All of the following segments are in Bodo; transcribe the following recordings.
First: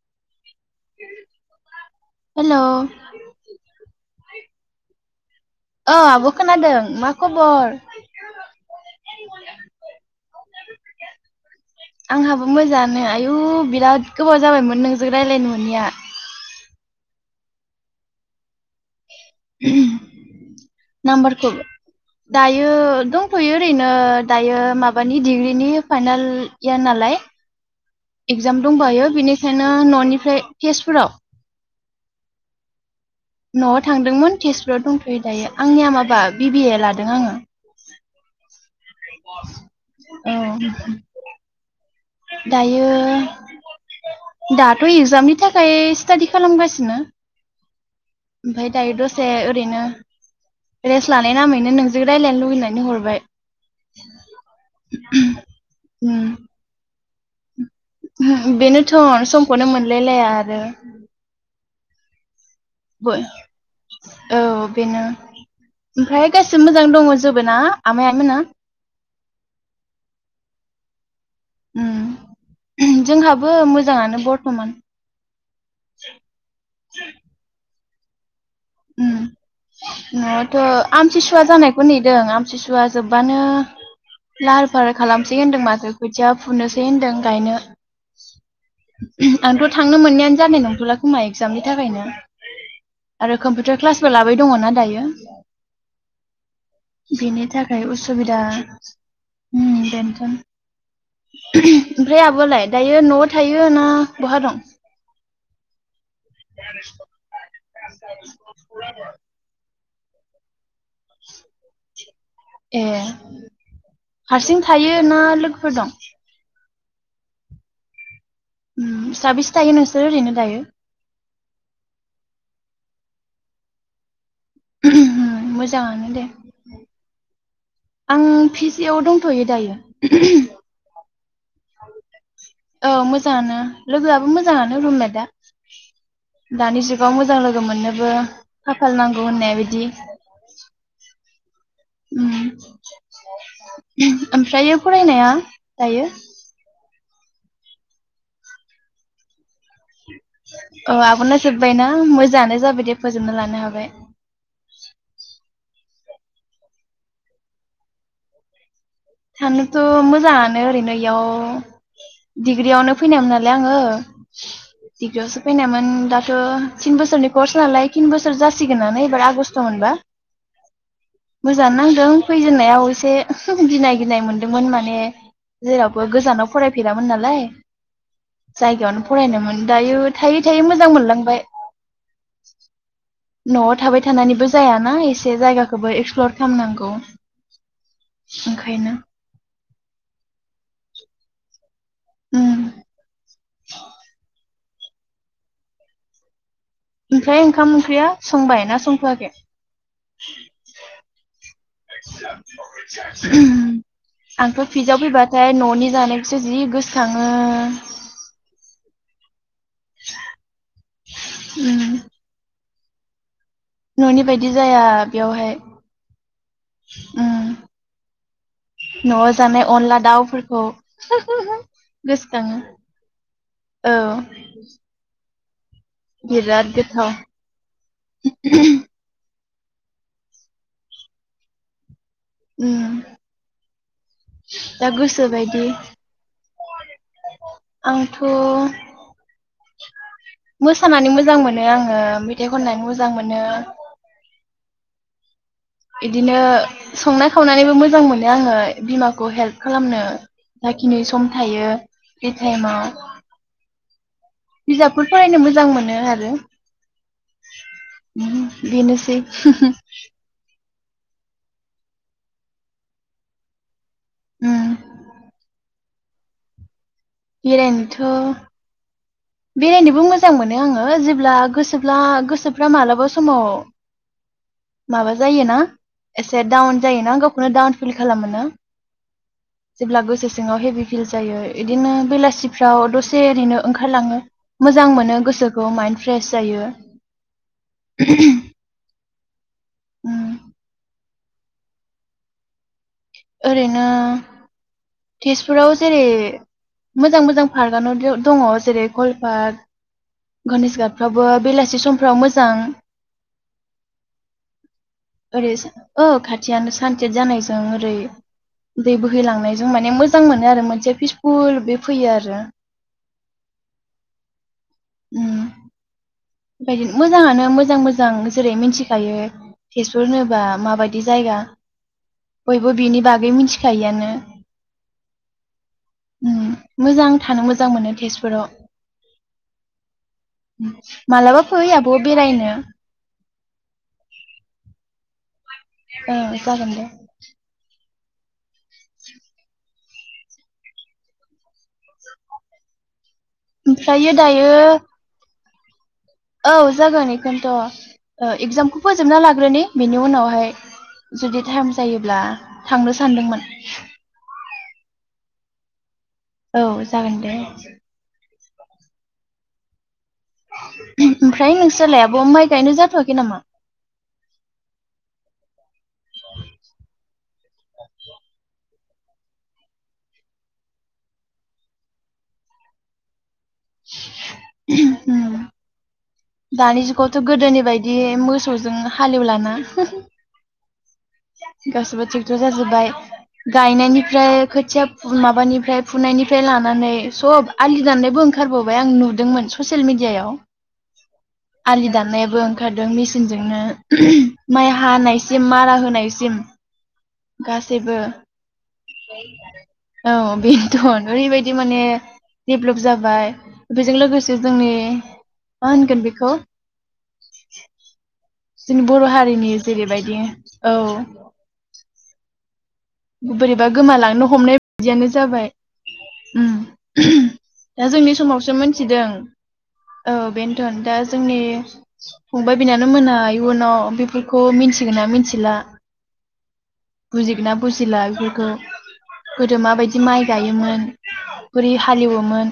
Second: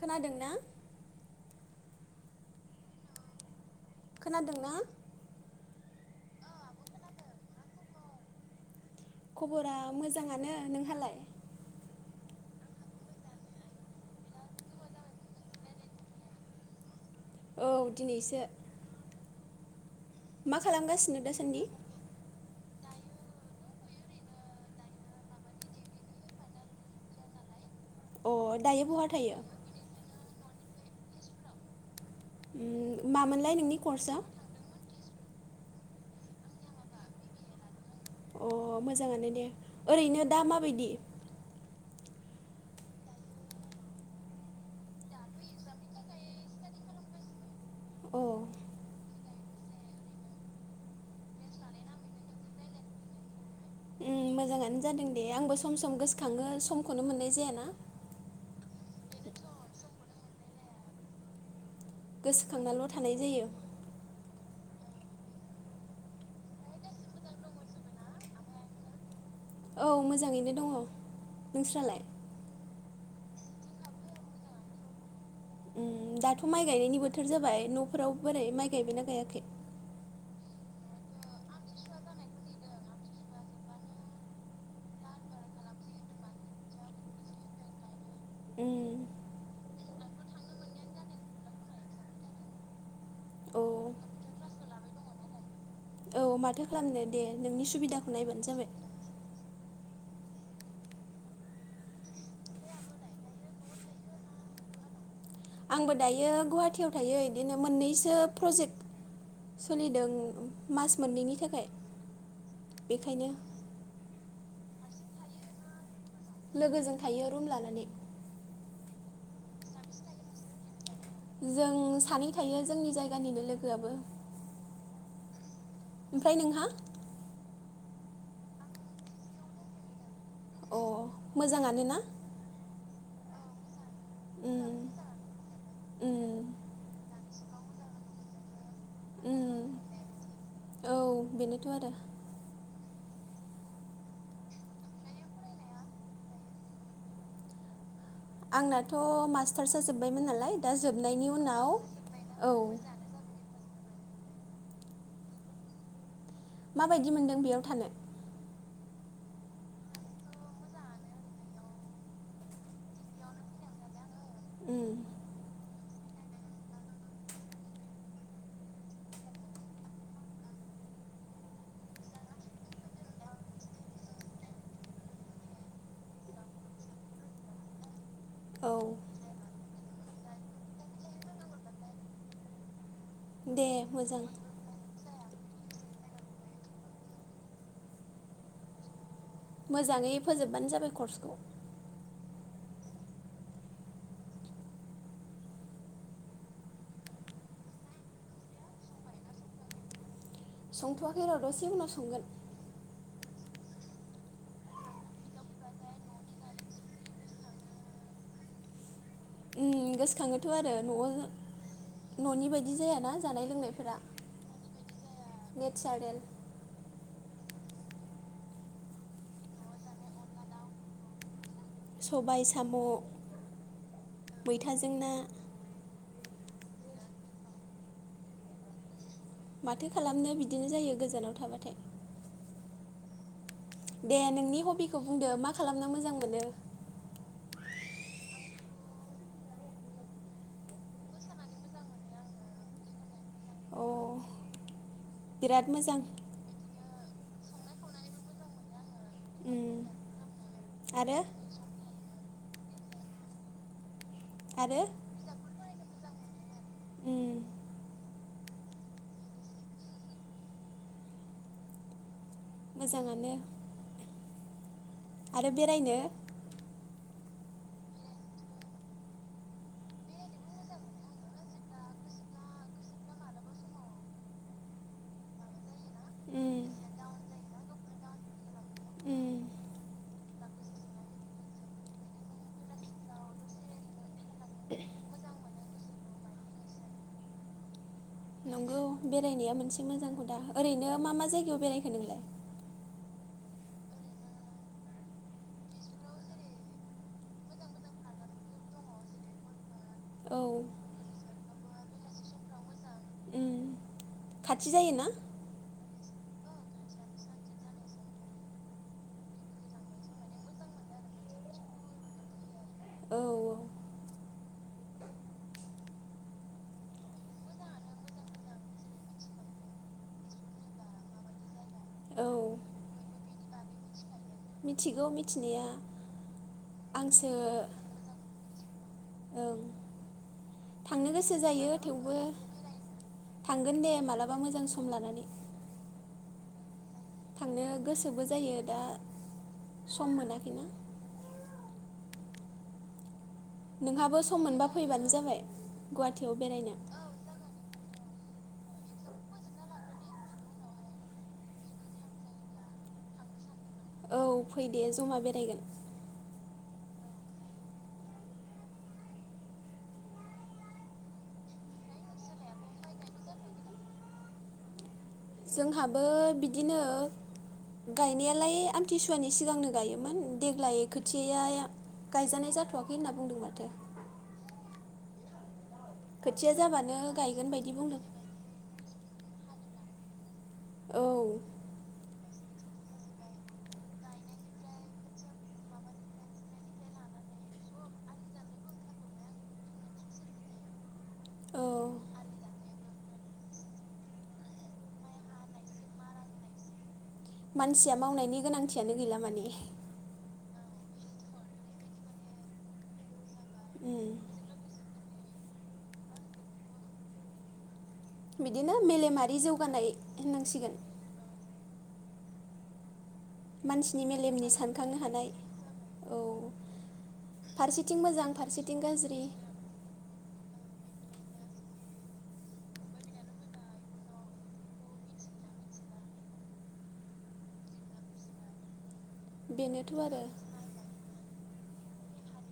खोनादों ना? हेलौ खोनादोंना? ओ आब' खोनादों मा खबर? खबरा मोजाङानो नोंहालाय? आंहाबो मोजाङानो आयु बिराद गोबाव जाबायमोन नोंजों रायलायनो मोननिया औ दिनैसो। [unintelligible] मा खालामगासिनो दासान्दि? यो दंथ'यो ओरैनो दायो माबानि डिग्रिनि फाइनाल इयार नालाय अ एगजाम दायो बहा दंबायो थायो बिनिखायनो न'नि ओमफ्राय तेजपुराव उम मामोनलाय न'आव नोंनि कर्सआ थांदोंमोन तेजपुराव दंथ' थ'यो दायो आंनिया माबा बि बि ए लादों आङो। अ मोजाङानो दे ओरैनो औ दा माबायदि? दायो दाथ' इगजामनि थाखाय स्टाडि खालामगासिनो‌। अ उम, ओमफ्राय दायो दसे ओरैनो रेस्ट लानाय नामैनो नोंजों रायजल्लायनो लुबैनानै हरबाय। उम मोजाङानो जादों दे आंबो सम सम गोसोखाङो सम खौनो मोन्नाय जायाना बेनोथ' समखौनो मोनलायलाया आरो। गोसो बय औ बेनो ओमफ्राय गासिबो मोजां दङ जोबो ना आमाइ आनै मोना? औ मोजाङैनो दङ‌। नोंस्रालाय? उम जोंहाबो मोजाङानो बर्थमान। उम दाथ' माइ गायनायनि बोथोर जाबाय न' फोराव बोरै? माइ गायबाइना गायाखै? उम न'आवथ' आमथिसुवा जानायखौ नेदों आमथिसुवा जोब्बानो लाहार फाहार खालामसै होनदों माथो खोथिया फुनोसै होनदों गायनो। उम, आंथ थांनो मोननायानो जानाय नंथ'ला खोमा एगजामनि थाखायनो। आरो कम्पिउटार अ क्लासबो लाबाय दङ ना दायो औ माथो खालामनो ‌। दे बेनि नोंनि थाखाय सुबिदाखौ उसुबिदा नायबानो जाबाय उम। ओमफ्राय आब'आलाय दायो न'आव थायो ना बहा दं। आंबो दायो गुवाहाटियाव थायो बिदिनो मोननैसो प्रजेक्ट सोलिदों मास मोननैनि थाखाय ए बेखायनो हारसिं थायो ना लोगोफोर दं लोगोजों थायो रुम लानानै उम साबेसे थायो नोंसोरो ओरैनो दायो जों सानै थायो जोंनि जायगानिनो लोगोआबो। उम मो ओमफ्राय नोंहा? आं फिजियाव दंथ'यो दायो। अ मोजाङानो ना? औ मोजाङानो। लोगोआबो उम मोजाङानो रुममेटआ। उम दानि जुगाव मोजां लोगो लोगो मोननोबो खाफाल नांगौ होननाय बिदि। बेनो [unintelligible] उ ओमफ्राय फरायनाया दायो? आंनाथ' मास्टारसो जोब अ आब'ना जोब्बायना औ मोजाङानो जाबाय दे फोजोबना लानो हाबाय। माबायदि मोनदों बेयाव थानो थानोथ' मोजाङानो ओरैनो इयाव डिग्रियावनो फैनायमोन नालाय आङो उम दिग्रियावसो फैनायमोन दाथ' थिन बोसोरनि कर्स नालाय थिन बोसोर जासिगोनानो एबार आगस्ट मोनबा मोजाङानो नांदों फैजेननायाव एसे गिनाय गिनाय मोनदोंमोन माने जेरावबो गोजानाव फरायफेरामोन नालाय। औ जायगायावनो फरायनोमोन। दायो थायै थायै मोजां मोनलांबाय। दे न'आव थाबाय मोजां थानानैबो जायाना एसे जायगाखौबो एक्सप्लर खालामनांगौ ओंखायनो मोजाङै फोजोबबानो जाबाय कर्सखौ। उम ओमफ्राय ओंखाम-ओंख्रिया संबाय ना संथ'वाखै? संथ'आखै र' द'से उनाव संगोन आंथ' पिजीआव फैबाथाय न'नि जानायखौसो जि गोसोखांङो। गोसोखांङोथ' आरो न'आव उम न'नि बायदि दि जायायााना जानाय लोंनायफोरा न'नि बायदि जाया बेयावहाय। नेचारेल उम न'आव जानाय अनला दाउफोरखौ सबाय गोसोखाङो साम' औ मैथाजों ना बिराद गोथाव [inaudible] माथो खालामनो बिदिनो जायो गोजानाव थाबाथाय। उम दे नोंनि दा हबिखौ बुंदो मा गोसोबायदि खालामनो मोजां मोनो? आंथ' मोसानानै मोजां मोनो आंङो मेथाइ खननानै मोजां मोनो अ बिराद मोजां। इदिनो संनाय खावनानैबो मोजां मोनो आंङो बिमाखौ हेल्प उम खालामनो जाखिनि आरो सम थायो बिथाइमाव आरो बिजाबफोर फरायनो मोजां मोनो आरो रो उम बिनोसै [unintelligible] मोजांङानो उम आरो बेरायनो? बेरायनोथ' बेरायनोबो मोजां मोनो आंङो जेब्ला गोसोब्ला गोसोफ्रा मालाबा समाव माबा जायोना एसे उम डाउन जायोनां गावखौनो डाउन फिल खालामोना उम जेब्ला गोसो सिङाव हेभि फिल जायो इदिनो बेलासिफ्राव दसे ओरैनो ओंखारलाङो मोजां मोनो गोसोखौ माइन्न्द फ्रेश जायो [unintelligible] नंगौ बेरायनाया मोनसे मोजां उम हुदा ओरैनो मा मा जाय खौ बेरायखो नोंलाय? ओरैनो तेजपुराव जेरै मोजां मोजां पार्कआनो दंङ जेरै कल पार्क औ गघनेश गाटफ्राबो बेलासि समफ्राव मोजां उम खाथि जायोना? औ खाथियानो सानसेद जानायजों ओरै दै बोहैलांनाय जों माने मोजां मोनो आरो मोनसे फिसफुल बे फैयो आरो औ उम बेबायदिनो मोजाङानो मोजां मोजां जेरै मिथिखायो तेजपुर होनोबा माबायदि जायगा औ बयबो बिनि बागै मिथिखायोआनो। मिथिगौ मिथिनाया उम मोजां आंसो थानो मोजां मोनो तेजपुराव ओं थांनो गोसो गोसो मालाबा फै जायो आब' थेवबो बेरायनो थांगोन दे मालाबा मोजां सम लानानै औ जागोन दे थांनो गोसो गोसोबो जायो दा सम मोनाखैना ओमफ्रायो नोंहाबो सम दायो मोनबा फैबानो जाबाय गुवाहाटियाव औ बेरायनो जागोन इखौनथ' ओ इगजामखौ फोजोबना लाग्रोनि बेनि उनावहाय जुदि टाइम जायोब्ला थांनो सानदोंमोन औ फै दे जमा बेरायगोन औ जागोन दे ओमफ्राय नोंसोरोलायाबो माइ गायनो जाथ'वाखै नामा जोंहाबो बिदिनो गायनायालाय आमथिसुवानि सिगांनो गायोमोन देग्लाय खोथियाया गायजानाय जाथ'वाखै होनना बुंदों माथो [unintelligible] उम खोथिया दानि जाबानो जुगावथ' गायगोन गोदोनि बायदि बुंदों मोसौजों हालेवला ना औ [unintelligible] गासैबो ट्रेक्ट जो जाजोब्बाय गायनायनिफ्राय खोथिया माबानिफ्राय फुनायनिफ्राय लानानै सब आलि दाननायबो ओंखारबावबाय आं नुदोंमोन ससियेल मिडियायाव आलि औ दाननायाबो ओंखारदों मिस मेसिनजोंनो माइ हानायसिम मारा होनायसिम मानसिया गासैबो मावनायनि गोनांथियानो गैला माने थन ओरैबायदि माने डेभलप जाबाय बेजों लोगोसे उम जोंनि मा होनगोन बेखौ बिदिनो जों बर' मेलेमारि हारिनि जौगानाय जेरैबायदि होननांसिगोन औ [unintelligible] बोरैबा मानसिनि गोमालांनो मेलेमनि हमनाय सानखांनो बिदियानो हानाय जाबाय औ उम दा फारसेथिं जोंनि मोजां समावसो फारसेथिं मोनथिदों गाज्रि औ बेन्थ'न दा जोंनि फंबाय बिनानाव मोना इयुनाव बेफोरखौ मिन्थिगोन ना मिथिला बुजिगोन ना बुजिला बेफोरखौ गोदो बेनोथ' माबायदि माइ आरो गायोमोन बोरै हालेवोमोन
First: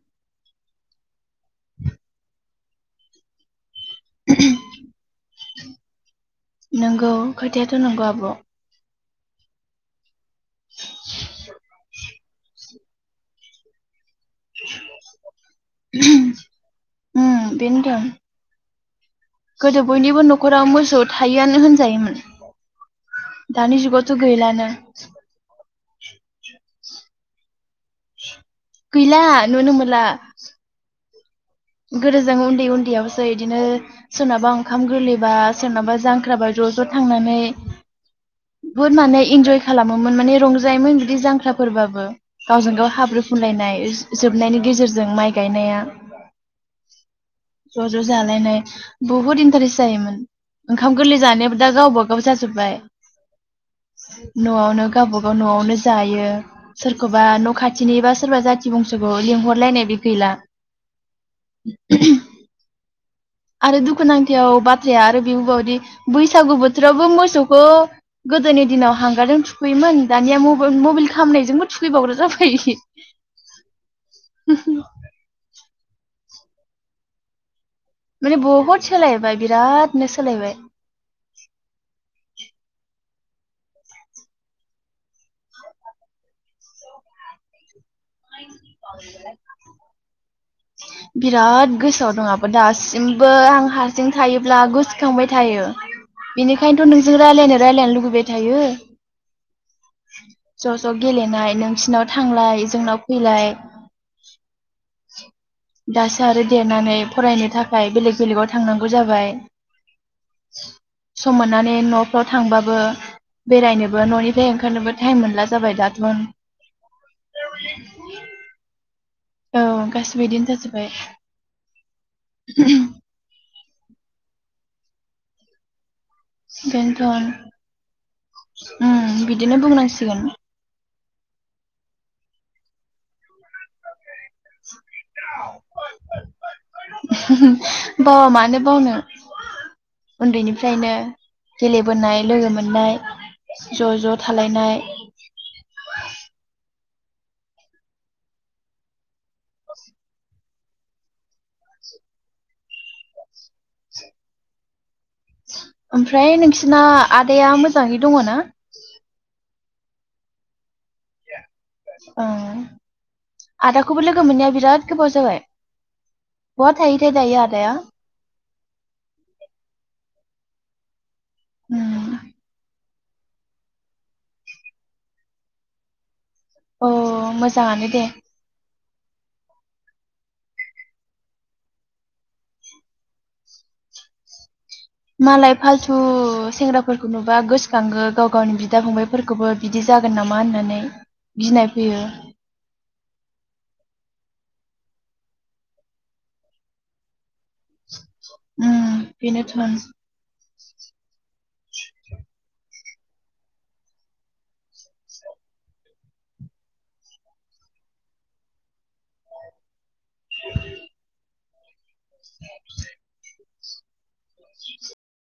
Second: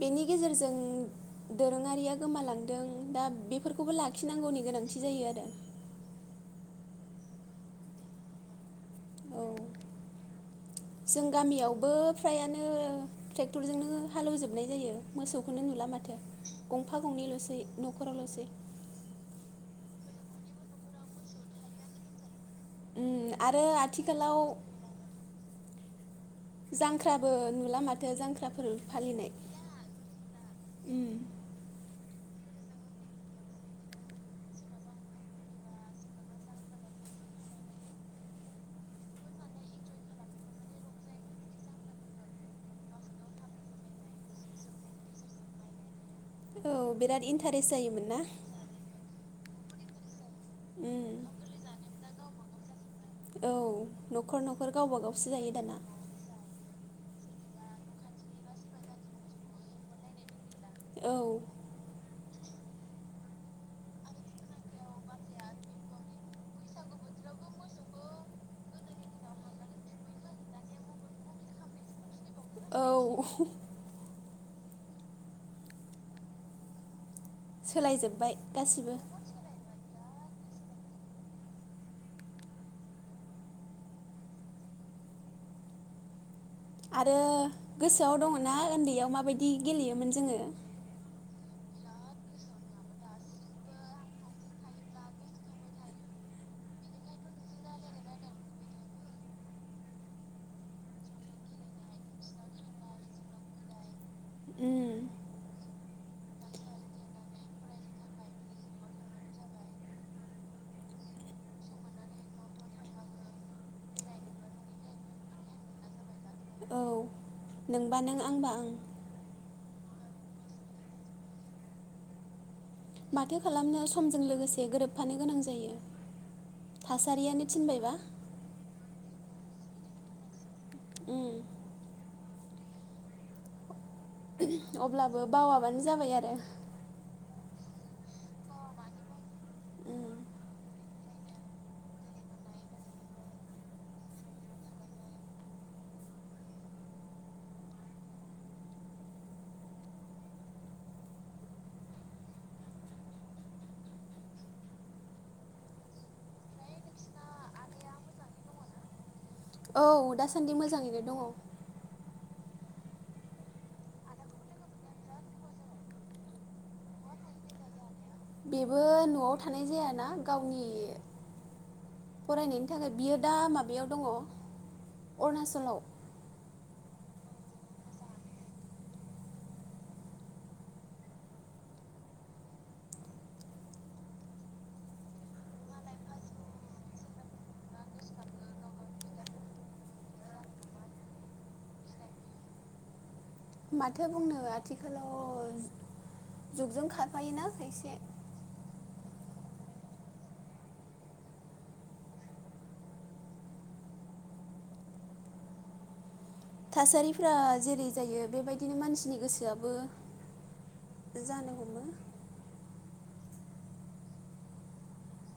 बेनि गेजेरजों दोरोङारिया गोमाालां दों दा बे बेखौबो लाखिनांगौनि गोनांथि जायो आरो नंगौ खोथायाथ' नंगौ आब' औ जों गामियावबो फ्रायानो ट्रेक्टरजोंनो हालेवजोबनाय जायो मोसौखौनो नुला माथो गंफा उम गंनैल'सै बेनोथन न'खरावल'सै गोदो बयनिबो न'खराव मोसौ थायोआनो होनजायोमोन उम आरो दानि जुगाथ' आथिखालाव गैलानो जांख्राबो नुला माथो जांख्राफोर गैला फालिनाय नुनो गोदोजों उन्दै उन्दैयावसो बिदिनो सोरनाबा ओंखाम गोरलैबा सोरनाबा जांख्राबा ज' ज' थांनानै बुहुद माने इन्जय खालामोमोन माने रंजायोमोन बिुदि जांख्राफोरबाबो गावजों गाव हाब्रु फुनलायनाय जोबनायनि गेजेरजों माइ गायनाया औ बिराद इन्टारेस्ट ज' ज' जायोमोन ना जालायनाय बहुत इन्टारेस्ट जायोमोन ओंखाम उम गोरलै जानाया दा गावबा गाव जोबबाय औ न'खर न'खर न'आवनो गावबा गावसो गावबागाव जायो दाना न'आवनो जायो सोर सोरखौबा न' खाथिनि बा सोरबा जाथि बंस'खौ लिंहरलायनाय बे गैला औ [unintelligible] आरो दुखुनांथाव बाथ्राया आरो बेबो बावोदि बैसागु बोथोरावबो मोसौखौ गोदोनि दिनाव हांगारजों थुखैयोमोन दानिया माइ मबाइल खामनायजोंबो थुखैबावग्रा जाबाय औ [inaudible] सोलायजोब्बाय माने बहुद गासिबो सोलायबाय बिराद सोलायबाय आरो गोसोआव दङ ना उन्दैयाव माबायदि गेलेयोमोन जोङो बिराद गोसोआव दं आंहाबो दासिमबो आं हारसिं थायोब्ला गोसोखांबाय थायो बेनिखायनोथ' नोंजों रायलायनो रायलायनो लुुबैबाय थायो ज' ज' गेलेनाय नोंसिनाव थांनाय जोंनाव फैलाय उम दासो आरो देरनानै फरायनो थाखाय बेलेग बेलेगाव थांनांगौ जाबाय सम मोननानै न'फ्राव थांबाबो बेरायनोबो न'निफ्राय ओंखारनोबो टाइम मोनला जाबाय दाथ' औ नोंबा नों आंबा आं औ गासैबो बिदिनो जाजोबबाय माथो खालामनो समजों लोगोसे गोरोबफानो गोनां जायो बेनोथ' थासारियानो थिनबायबा ओम बिदिनो बुंनांसिगोन ओम अब्लाबो बावाबानो जाबाय आरो बावा मानो बावनो उम उन्दैनिफ्रायनो गेलेबोनाय लोगो मोननाय ज' ज' थालायनाय ओमफ्राय नोंसिना आदाया मोजाङै दङ ना औ दासान्दि मोजाङैनो दङ आदाखौबो लोगो मोननाया बिराद गोबाव जाबाय बहा थायो थाय दायो आदाया बेबो न'आव थानाय जायाना गावनि उम फरायनायनि थाखाय बियो दा माबायाव दङ अरुणाचलाव औ मोजाङानो दे मालाय फालथु सेंग्राफोरखौ नुबा गोसोखाङो गाव गावनि बिदा फंबायफोरखौबो बिदि जागोन नामा होननानै गिनाय फैयो। माथो बुंनो आथिखालाव जुगजों खारफायोना खायसे। उ बिनोथ' [inaudible] थासारिफ्रा जेरै जायो बेबायदिनो मानसिनि गोसोआबो जानोह [inaudible] [inaudible]